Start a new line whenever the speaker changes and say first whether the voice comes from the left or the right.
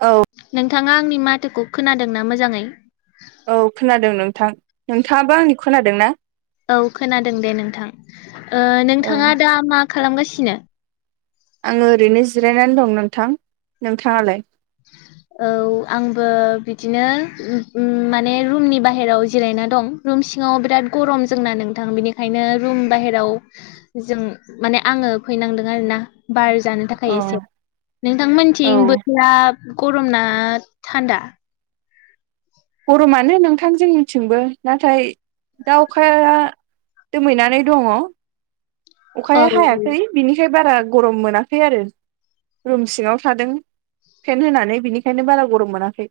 right: औ
left: नोंथाङा आंनि माथोखौ खोनादों ना मोजाङै?
right: औ खोनादों नोंथां। नोंथाङाबो आंनि खोनादों ना?
left: औ खोनादों दे नोंथां। ओ
right: औ
left: नोंथाङा दा मा खालामगासिनो?
right: आङो ओरैनो जिरायनानै दं नोंथां। नोंथाङालाय?
left: औ आंबो बिदिनो उम उम माने रुमनि बाहेरायाव जिरायना दं। रुम सिङाव बिराद गरम जोंना नोंथां बिनिखायनो रुम बाहेराव जों माने आङो फैनांदों आरोना बार जानो थाखाय
right: औ
left: एसे। नोंथांमोनथिं बोथोरा गरम ना थान्दा?
right: गरमानो नोंथां जोंनिथिंबो नाथाय दा अखा दोमैनानै दङ।
left: औ
right: अखाया हायाखै बिनिखाय बारा गरम मोनाखै आरो। रुम सिङाव थादों फेन होनानै बिनिखायनो बारा गरम मोनाखै।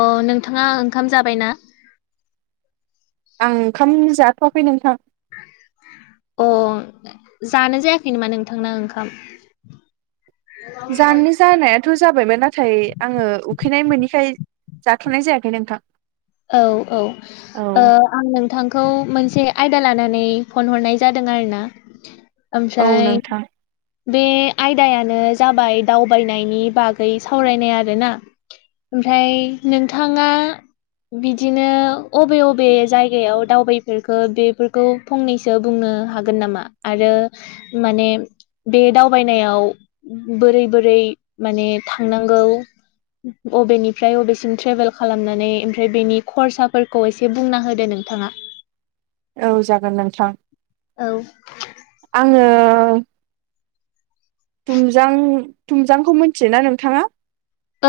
left: अ नोंथाङा ओंखाम जाबायना?
right: आं ओंखाम जाथ'वाखै नोंथां।
left: अ जानो जायाखै नामा नोंथांना ओंखाम?
right: जानो जानायाथ' जाबायमोन नाथाय आङो उखैनाय मोनिखाय जाथ'नाय जायाखै नोंथां।
left: औ औ
right: औ
left: ओ आं नोंथांखौ मोनसे आयदा लानानै फन हरनाय जादों आरो ना।
right: औ
left: आमसाय
right: नोंथां
left: बे आयदायानो जाबाय दावबायनायनि बागै सावरायनाय आरो ना। ओमफ्राय नोंथाङा बिदिनो अबे बबे जायगायाव दावबायफेरखो बेफोरखौ फंनैसो बुंनो हागोन नामा आरो माने बे दावबायनायाव बोरै बोरै माने थांनांगौ? अबेनिफ्राय अबेसिम ट्रेभेल खालामनानै ओमफ्राय बेनि खरसाफोरखौ एसे बुंना होदो नोंथाङा।
right: औ जागोन नोंथां।
left: औ
right: आङो थुमजां, थुमजांखौ मिथियोना नोंथाङा?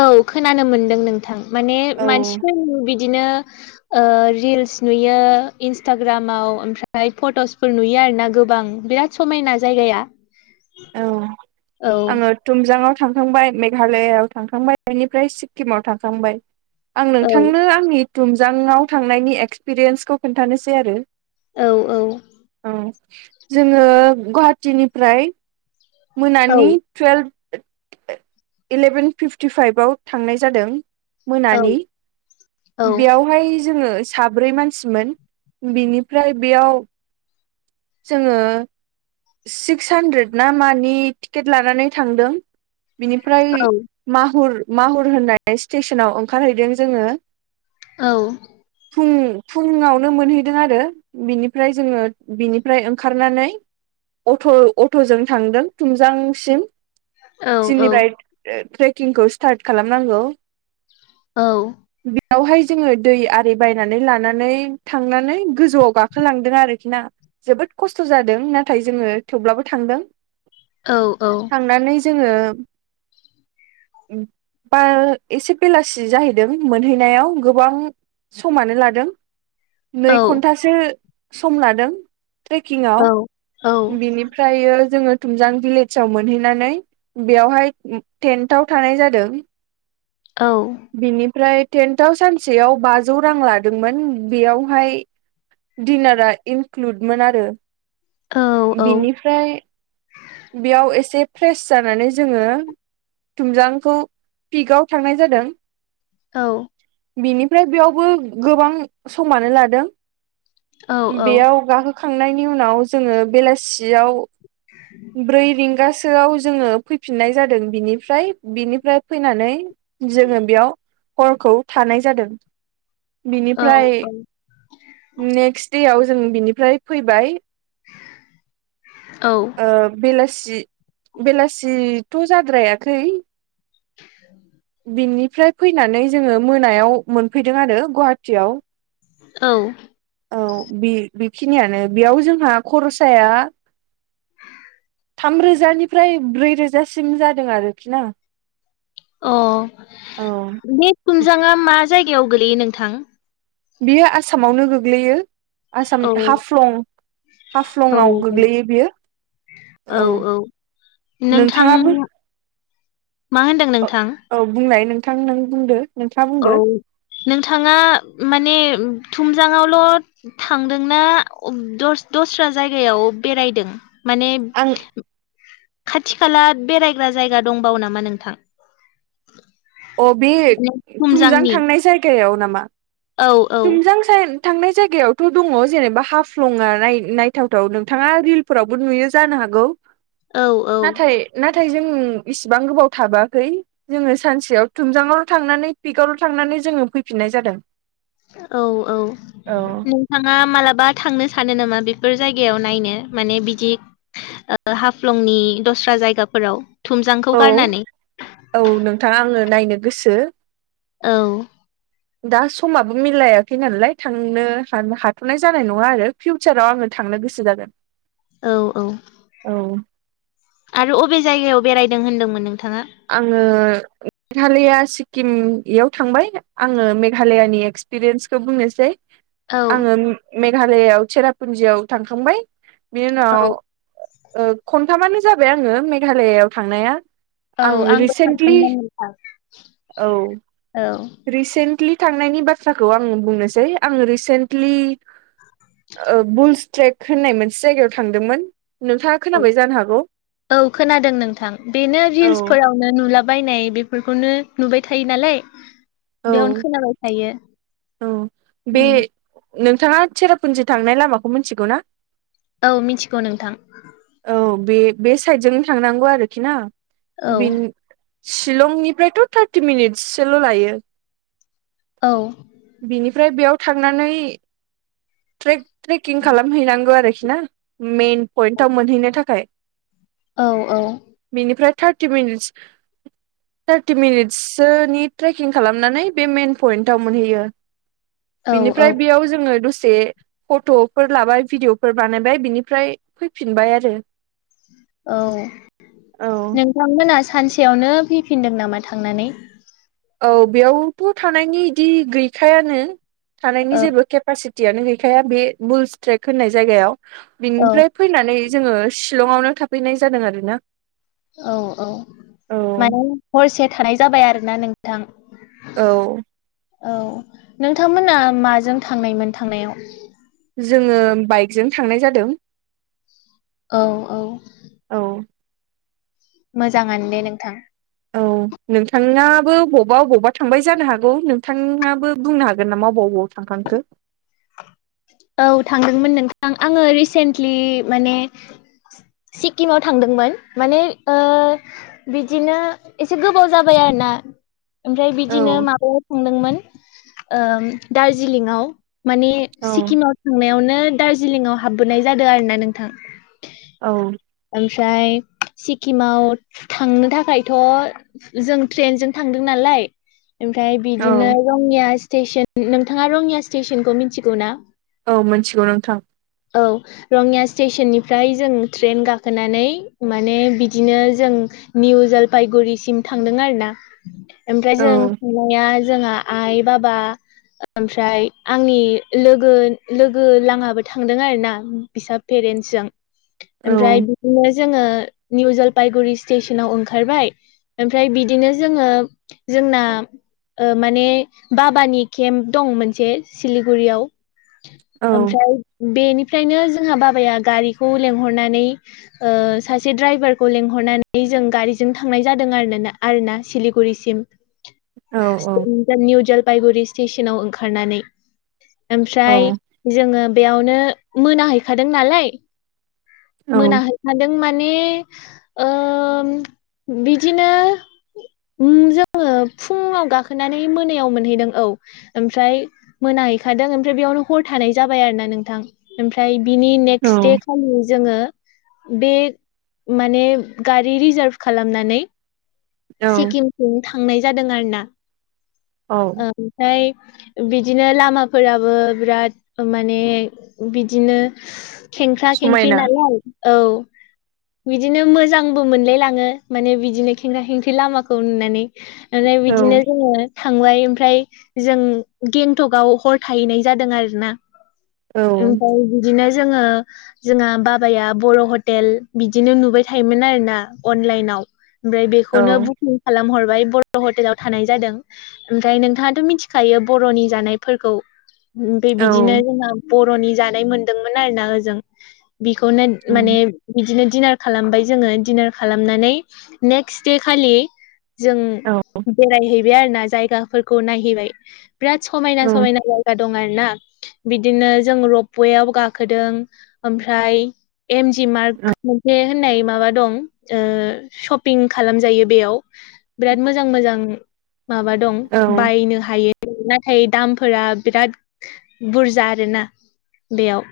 left: औ खोनानो मोनदों नोंथां माने
right: औ
left: मानसिफोरनि बिदिनो ओ रिल्स नुयो इन्सटाग्रामाव ओमफ्राय फट'सफोर नुयो आर ना गोबां बिराद समायना जायगाया।
right: औ
left: औ
right: आङो तुमजांआव थांखांबाय, मेघालआव थांखांबाय, बेनिफ्राय सिक्किमाव थांखांबाय। आं
left: औ
right: नोंथांनो आंनि तुमजांआव थांनायनि एक्सपिरियेन्सखौ खोन्थानोसै आरो।
left: औ औ।
right: औ जोङो गुवाहाटिनिफ्राय मोनानि टुवेल्भ इलेभेन फिफ्टिफाइभआव थांनाय जादों
left: औ
right: मोनानि।
left: औ
right: बेयावहाय जोङो साब्रै मानसिमोन, बेनिफ्राय बेयाव जोङो सिक्स हानद्रेद ना मानि टिकेट लानानै थांदों। बिनिफ्राय माहुर माहुर होननाय स्टेसनाव ओंखारहैदों जोङो।
left: औ।
right: फुं फुङावनो मोनहैदों आरो। बिनिफ्राय जोङो बिनिफ्राय ओंखारनानै अट' अट'जों थांदों थुमजांसिम
left: औ
right: जिनिफ्राय ओ ट्रेकिंखौ स्टार्ट खालामनांगौ।
left: औ।
right: बेयावहाय जोङो दै आरि बायनानै लानानै थांनानै गोजौआव गाखोलांदों आरोखि ना? जोबोद खस्थ' जादों नाथाय जोङो थेवब्लाबो थांदों।
left: औ औ।
right: थांनानै जोङो बा एसे बेलासि जाहैदों मोनहैनायाव गोबां समानो लादों नै
left: औ
right: घन्टासो सम लादों ट्रेकिंआव।
left: औ
right: बिनिफ्रायो जोङो तुमजां भिलेजाव मोनहैनानै बेवहाय टेन्टाव थानाय जादों।
left: औ।
right: बिनिफ्राय टेन्टआव सानसेयाव बाजौ रां लादोंमोन, बेयावहाय दिनारा इनक्लुदमोन आरो। बेनिफ्राय बेयाव एसे फ्रेस जानानै जोङो तुमजांखौ पिकआव थांनाय जादों।
left: औ।
right: बेनिफ्राय बेयावबो गोबां समानो लादों। बेयाव गाखो खांनायनि उनाव जोङो बेलासियाव
left: [unintelligible]
right: ब्रै रिंगासोआव जोङो फैफिननाय जादों बिनिफ्राय। बिनिफ्राय फैनानै जोङो बेयाव हरखौ थानाय जादों। बिनिफ्राय नेक्स्ट देयाव जों बिनिफ्राय फैबाय।
left: औ।
right: ओ बेलासि, बेलासिथ' जाद्रायाखै
left: [unintelligible]
right: बिनिफ्राय फैनानै जोङो मोनायाव मोनफैदों आरो गुवाहाटियाव।
left: औ।
right: औ बे बेखिनियानो बेयाव जोंहा खरसाया थामरोजानिफ्राय ब्रै रोजासिम जादों आरोखि ना।
left: अ
right: औ
left: बे तुमजांङा मा जायगायाव गोलैयो नोंथां?
right: बियो आसामावनो गोग्लैयो आसाम
left: औ
right: हाफ्लं
left: औ
right: हाफ्लंआव
left: औ
right: गोग्लैयो बियो।
left: औ औ नोंथां
right: नोंथाङाबो
left: मा होनदों
right: औ
left: नोंथां?
right: औ बुंनाय नोंथां नों बुंदो। नोंथाङा
left: औ
right: बुंदो
left: नोंथाङा माने थुमजाङआवल' थांदोंना द दस्रा जायगायाव बेरायदों माने
right: आं
left: खाथि खाला बेरायग्रा जायगा दंबावो नामा नोंथां?
right: अ बे
left: माने
right: तुमजां
left: थुमजांनि
right: थांनाय जायगायाव नामा?
left: औ औ
right: तुमजां साय थांनाय जायगायावथ' दङ जेनेबा हाफ्लङानाय नायथावथाव नोंथाङा रिल फोरावबो नुयो जानो हागौ
left: औ औ
right: नाथाय नाथाय जों इसिबां गोबाव थाबोआखै जोङो सानसेयाव तुमजङावल' थांनानै पिकावल' थांनानै जोङो फैफिननाय जादों।
left: औ-औ
right: औ
left: नोंथाङा मालाबा थांनो सानो नामा बेफोर जायगायाव नायनो माने बिदि हाफ्लंनि दस्रा जायगाफोराव थुमजांखौ
right: औ
left: गारनानै
right: औ नोंथाङा आङो नायनो गोसो
left: औ
right: दा समाबो मिलायाखै नालाय थांनो हाथ'नाय जानाय नङा आरो फिउचाराव आङो थांनो गोसो जागोन
left: औ औ
right: औ
left: आरो अबे जायगायाव बेरायदों होनदोंमोन नोंथाङा
right: आङो मेघालया सिक्किमयाव थांबाय आङो मेघालयानि एक्सपिरियेन्सखौ बुंनोसै
left: औ
right: आङो मेघालआव चेरापुन्जियाव थांखांबाय बिनि उनाव
left: औ
right: खनथामानो जाबाय आङो मेघालआव थांनाया
left: औ
right: आं
left: आंबो
right: रिसेन्टलि
left: सानदोंमोन नोंथां
right: औ
left: औ
right: रिसेन्टलि थांनायनि बाथ्राखौ आंो बुंनोसै आङो रिसेन्टलि बुल्स ट्रेक होननाय मोनसे जायगायाव थांदोंमोन नोंथाङा
left: औ
right: खोनाबाय जानो हागौ
left: औ खोनादों नोंथां बेनो
right: औ
left: रिल्सफोरावनो नुला बायनाय बेफोरखौनो नुबाय थायो नालाय
right: औ
left: बेयावनो खोनाबाय थायो
right: औ बे
left: उम
right: नोंथाङा चेरापुन्जि थांनाय लामाखौ मिथिगौ ना
left: औ मिथिगौ नोंथां
right: औ बे बे साइदजोंनो थांनांगौ आरोखि ना
left: औ
right: बे शिलंनिफ्रायथ' थार्टि मिनिट्ससोल' लायो।
left: औ।
right: बिनिफ्राय बेयाव थांनानै ट्रेक ट्रेकिं खालामहैनांगौ आरोखि ना मेन पइन्टाव मोनहैनो थाखाय
left: औ औ।
right: बिनिफ्राय थार्टि मिनिटस थार्टि मिनिटसोनि ट्रेकिं खालामनानै बे मेन पयन्टाव मोनहैयो
left: औ
right: बिनिफ्राय
left: औ
right: बेयाव जोङो दसे फट'फोर लाबाय भिडिअफोर बानायबाय बिनिफ्राय फैफिनबाय आरो
left: औ
right: औ
left: नोंथांमोना सानसेयावनो फैफिनदों नामा थांनानै।
right: औ बेयावथ' थानायनि इदि गैखायानो थानायनि
left: औ
right: जेबो खेब केपासिटियानो गैखाया बे बुल स्ट्रेक होननाय जायगायाव
left: औ
right: बिनिफ्राय फैनानै जोङो शिलंआवनो थाफैनाय जादों आरो ना।
left: औ औ माने हरसे थानाय जाबाय आरोोना नोंथां।
right: औ।
left: औ नोंथांमोना माजों थांनायमोन थांनायाव?
right: जोङो बाइकजों थांनाय जादों
left: औ औ
right: औ
left: मोजाङानो दे नोंथां
right: औ नोंथाङाबो बबावबा- बबावबा थांबाय जानो हागौ नोंथाङाबो बुंनो हागोन नामा बबावबाव थांखांखो
left: औ थांदोंमोन नोंथां आङो रिसेन्टलि माने सिक्किमाव थांदोंमोन माने बिदिनो एसे गोबाव जाबाय आरो ना ओमफ्राय
right: औ
left: बिदिनो माबायाव थांदोंमोन दार्जिलिंआव माने
right: औ
left: सिक्किमाव थांनायावनो दार्जिलिंआव हाबबोनाय जादों आर ना नोंथां।
right: औ
left: ओमफ्राय सिक्किमाव थांनो थाखायथ' जों ट्रेनजों थांदों नालाय ओमफ्राय बिदिनो रंङिया स्टेसन नोंथाङा रङिया स्टेसनखौ मिथिगौ ना?
right: औ मिथिगौ नोंथां।
left: औ रङिया स्टेसननिफ्राय जों ट्रेन गाखो होनानै माने बिदिनो जों निउ जलफायगुरिसिम थांदों आर ना ओमफ्राय
right: औ
left: जों थांनाया जोंहा आइ, बाबा ओमफ्राय आंनि लोगो -लोगो लाहाबो थांदों आरी ना फिसा पेरेन्टस जों
right: औ
left: ओमफ्राय बिदिनो जोङो निउ जलफाइगुरि स्टेसनाव ओंखारबाय ओमफ्राय बिदिनो जोङो जोंना माने बाबानि केम्प दं मोनसे सिलिगुरियाव
right: औ
left: ओमफ्राय बेनिफ्रायनो जोंहा बाबाया गारिखौ लेंंहरनानै सासे दड्राइभारखौ लिंहरनानै जों गारिजों थांनाय जादों आरो आर ना सिलिगुरिसिम।
right: औ
left: निउ जलफायगुरि स्टेसनाव ओंखारनानै ओमफ्राय
right: औ
left: जोङो बेयावनो मोनाहैखादों नालाय मोनाहैखादों माने ओ बिदिनो जोङो फुङाव गाखोनानै मोनायाव मोनहैदों औ। ओमफ्राय मोनाहैखादों ओमफ्राय बेयावनो हर थानाय जाबाय आरो ना नोंथां। ओमफ्राय बिनि नेक्स्ट दे खालि जोङो बे माने गारि रिजार्भ खालामनानै
right: औ
left: सिक्किम ज थांनाय जादों आरो ना
right: औ
left: ओमफ्राय बिदिनो लामाफोराबो बिराद माने बिदिनो खेंक्रा-खिंकरि
right: समायना
left: नालाय औ बिदिनो मोजांबो मोनलायलाङो माने बिदिनो खेंख खेंख्रि लामाखौ नुनानै ओमफ्राय
right: औ
left: बिदिनो जोङो थांबाय ओमफ्राय जों गेंटकआव हर थाहैनाय जादों आरोना।
right: औ
left: ओमफ्राय बिदिनो जोङो जोंहा बाबाया बर' हटेल बिदिनो नुबाय थायोमोन आरोना अनलाइनाव ओमफ्राय
right: औ
left: बेखौनो बुकिं खालामहरबाय बर' हटेलाव थानाय जादों। ओमफ्राय नोंथाङाथ' मिथिखायो बर'नि जानायफोरखौ ओमफ्राय
right: औ
left: बिदिनो जोंहा बर'नि जानाय मोनदोंमोन आर ना ओजों बिखौनो माने बिदिनो दिडिनार खालामबाय जोङो दिडनार खालामनानै नेक्स्ट दे खालि जों
right: औ
left: बेरायहैबाय आरो ना जायगाफोरखौ नायहैबाय बिराद समायना
right: औ
left: -समायना जाय दं आर ना बिदिनो जों रपवेयाव गाखोदों ओमफ्राय एम जि मार्क मोनसे होननाय माबा दं ओ सपिं खालामजायो बेयाव। बिराद मोजां मोजां माबा दं
right: औ
left: बायनो हायो। नाथाय दामफोरा बिराद बुरजा आरोना बेयाव।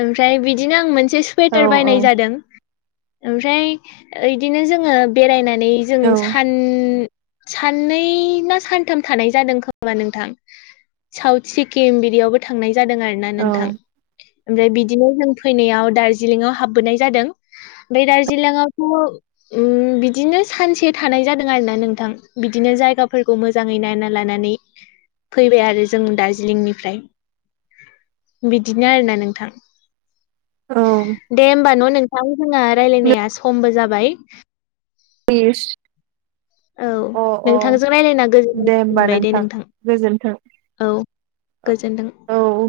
left: ओमफ्राय बिदिनो आं मोनसे सुवेटार
right: औ
left: बायनाय जादों। ओमफ्राय इदिनो जोङो बेरायनानै जों सान उम साननै ना सानथाम थानाय जादों खोमा नोंथां। साउथ सिक्किम बिदियावबो थांनाय जादों आरो ना
right: औ
left: नोंथां
right: औ
left: ओमफ्राय बिदिनो जों फैनायाव दार्जिलिंआव हाबबोनाय जादों बे दार्जिलिंआवथ' उम बिदिनो सानसे थानाय जादों आरो ना नोंथां बिदिनो जायगाफोरखौ मोज जाङै नायना लानानै फैबाय आरो जों दार्जिलिंनिफ्राय। बिदिनो आरोना नोंथां। दे होमबा न' नोंथां जोंहा रायलायनाया समबो जाबाय।
right: [unintelligible]
left: औ
right: अ अ
left: नोंथांजों रायलायना गोजोननाय
right: दे होमबा
left: मोनबाय दे नोंथां।
right: गोजोन्थों
left: औ गोजोनदों।
right: औ